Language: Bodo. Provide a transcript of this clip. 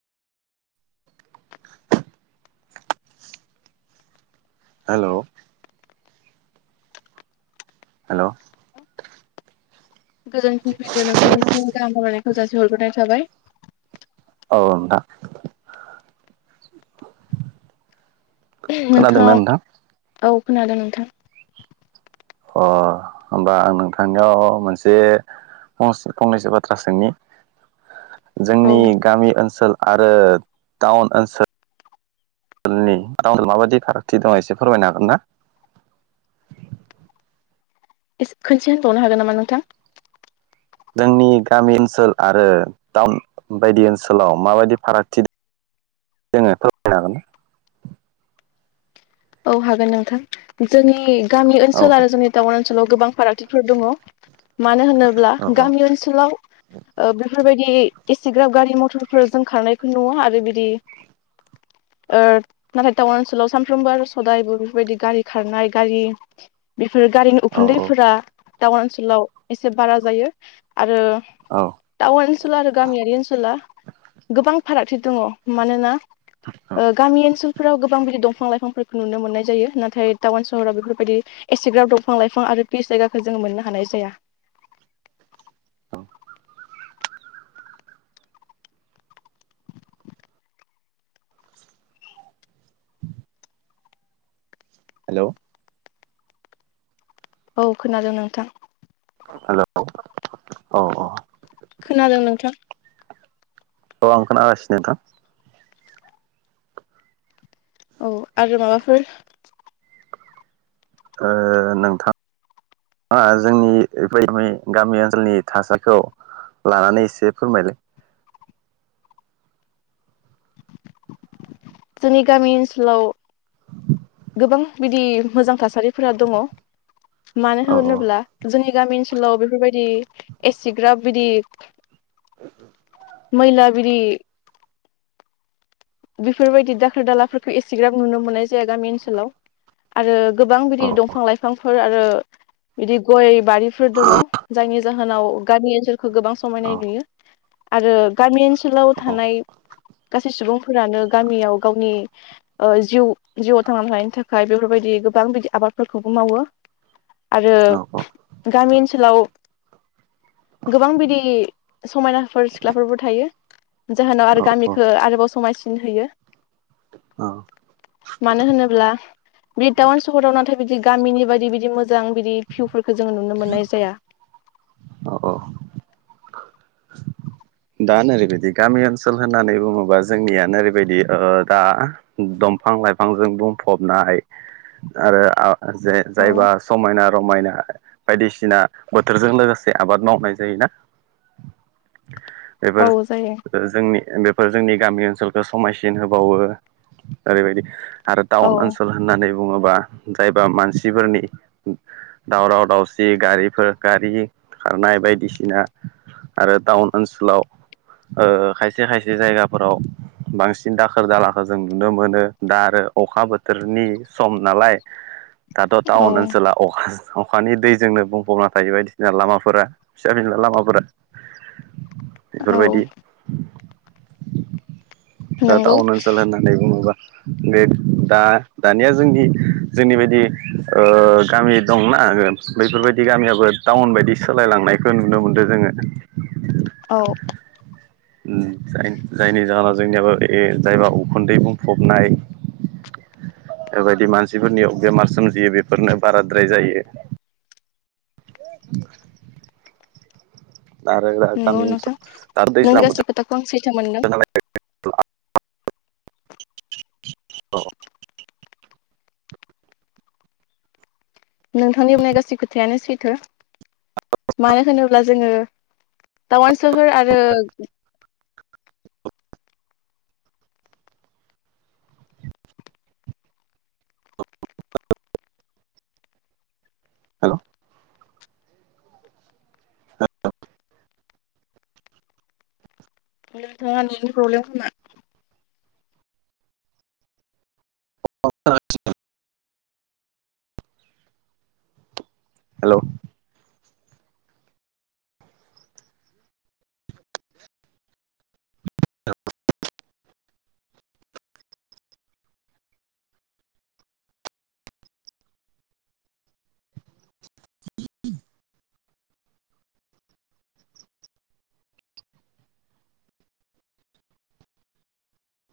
हेलौ हेल' गोजोन फुंबिलियाव नोंथांनिसिम गाहाम हामलायनायखौ जासि हरग्रोनाय थाबाय। औ नोंथां नोंथाङा खोनादोंना नोंथां औ खोनादों नोंथां अ होमबा आं नोंथांनियाव मोनसे [unintelligible] फंनैसो बाथ्रा सोंनि औ जोंनि गामि ओनसोल आरो टाउन ओनसोल [unintelligible] माबायदि फारागथि दं एसे फोरमायनो हागोन ना? एस खोनसे होनबावनो हागोन नामा नोंथां? जोंनि गामि ओनसोल आरो टाउन बायदि ओनसोलाव माबायदि फारागथि जोङो फोर [unintelligible] हागोना औ हागोन नोंथां जोंनि गामि औ ओनसोल आरो दे जोंनि टाउन ओनसोलाव गोबां फारागथिफोर दङ' मानो होनोब्ला औ गामि ओनसोलाव ओ बेफोरबायदि एसेग्राब गारि मथरफोर जों खारनायखौ नुवा आरो बिदि ओ नाथाय टाउन ओनसोलाव सफ्रामबो आरस हदायबो बेफोरबायदि गारि खारनाय गारि बेफोर गारिनि औ औ उखुन्दैफोरा टाउन ओनसोलाव एसे बारा जायो आरो औ टाउन ओनसोल आरो गामियारि ओनसोला गोबां फारागथि दङ'। मानोना औ ओ गामि ओनसोलफोराव गोबां बिदि दंफां लाइफांफोर नुनो मोननाय जायो नाथाय टाउन सहराव बेफोरबायदि एसेग्राब दंफां लाइफां आरो पिस जायगाखौ जोङो मोननो हानाय जाया। औ [inaudible] हेल' औ खोनादों नोंथां हेल' औ औ खोनादों नोंथां औ आं खोनागासिनो नोंथां औ आरो माबाफोर ओ नोंथां ओ जोंनि गामि ओनसोलनि थासारिखौ लानानै एसे फोरमायलाय जोंनि गामि ओनसोलाव गोबां बिदि मोजां थासारि फोर दङ' मानो औ होनोब्ला जोंनि गामि ओनसोलाव बेफोरबायदि एसिग्राब बिदि मैला बिरि बेफोरबायदि दाखोर दालाफोरखौ एसेग्राब नुनो मोननाय जाया गामि ओनसोलाव आरो गोबां औ बिदि दंफां लाइफांफोर आरो बिदि गय बारिफोर दङ' जायनि जाहोनाव गामि ओनसोलखौ गोबां औ समायनाय नुयो आरो गामि ओनसो सोलाव औ थानाय गासै सुबुंफोरानो गामियाव गावनि ओ जिउ जिउआव थांनानै थानायनि थाखाय बेफोरबायदि गोबां बिदि आबादफोरखौबो मावो। आरो औ गामि ओनसोलाव गोबां बिदि समायनाफोर सिख्लाफोरबो थायो जाहोनाव औ आरो औ गामिखो आरोबाव समायसिन होयो। औ। मानो होनोब्ला बि टाउन सहराव नाथाय बिदि गामिनि बायदि बिदि मोजां बिदि भिउफोरखौ जोङो नुनो मोननाय जाया। औ औ। दा नोरैबायदि गामि ओनसोल होननानै बुङोबा जोंनियानो नोरैबायदि ओ दा दंफां लाइफांजों बुंफबनाय आरो जे औ जायबा समायना रमायना बायदिसिना बोथोरजों लोगोसे आबाद मावनाय जायोना। औ एबार जायो जोंनि बेफोर जोंनि गामि ओनसोलखौ समायसिन होबावो ओरैबायदि। आरो औ टाउन ओनसोल होननानै बुङोबा जायबा मानसिफोरनि दावराव दावसि गारिफोर गारि खारनाय बायदिसिना आरो टाउन ओनसोलाव खायसे खायसे जायगाफोराव बांसिन दाखोर दालाखौ जों नुनो मोनो दा आरो अखा बोथोरनि सम नालाय दाथ' औ टाउन ओनसोल अखानि दैजोंनो बुंफबना थायो बायदिसिना लामाफोरा फिसा फिनला लामाफोरा। औ बेफोरबायदि दा नंगौ टाउन ओनसोल होननानै बुङोबा बे दा दानिया जोंनि जोंनि बायदि ओ गामि दंना बैफोरबायदि गामियाबो टाउन बायदि सोलायलांनायखौ नुनो मोनदो जोङो। औ। उ जायनि जाहोनाव जोंनियाबो जायबा उखुन्दै बुंफबनाय बेबायदि मानसिफोरनियाव बेमार सोमजियो बेफोरनो बाराद्राय जायो। [inaudible] नंगौ नोंथां नों गासै खोथाखौ आं सैथो मोनदों [unintelligible] औ। नोंथांनि बुंनाय गासै खोथायानो सैथो। मानो होनोब्ला जोङो टाउन सोहोर आरो हेल'। औ। [unintelligible] [unintelligible] हेल'।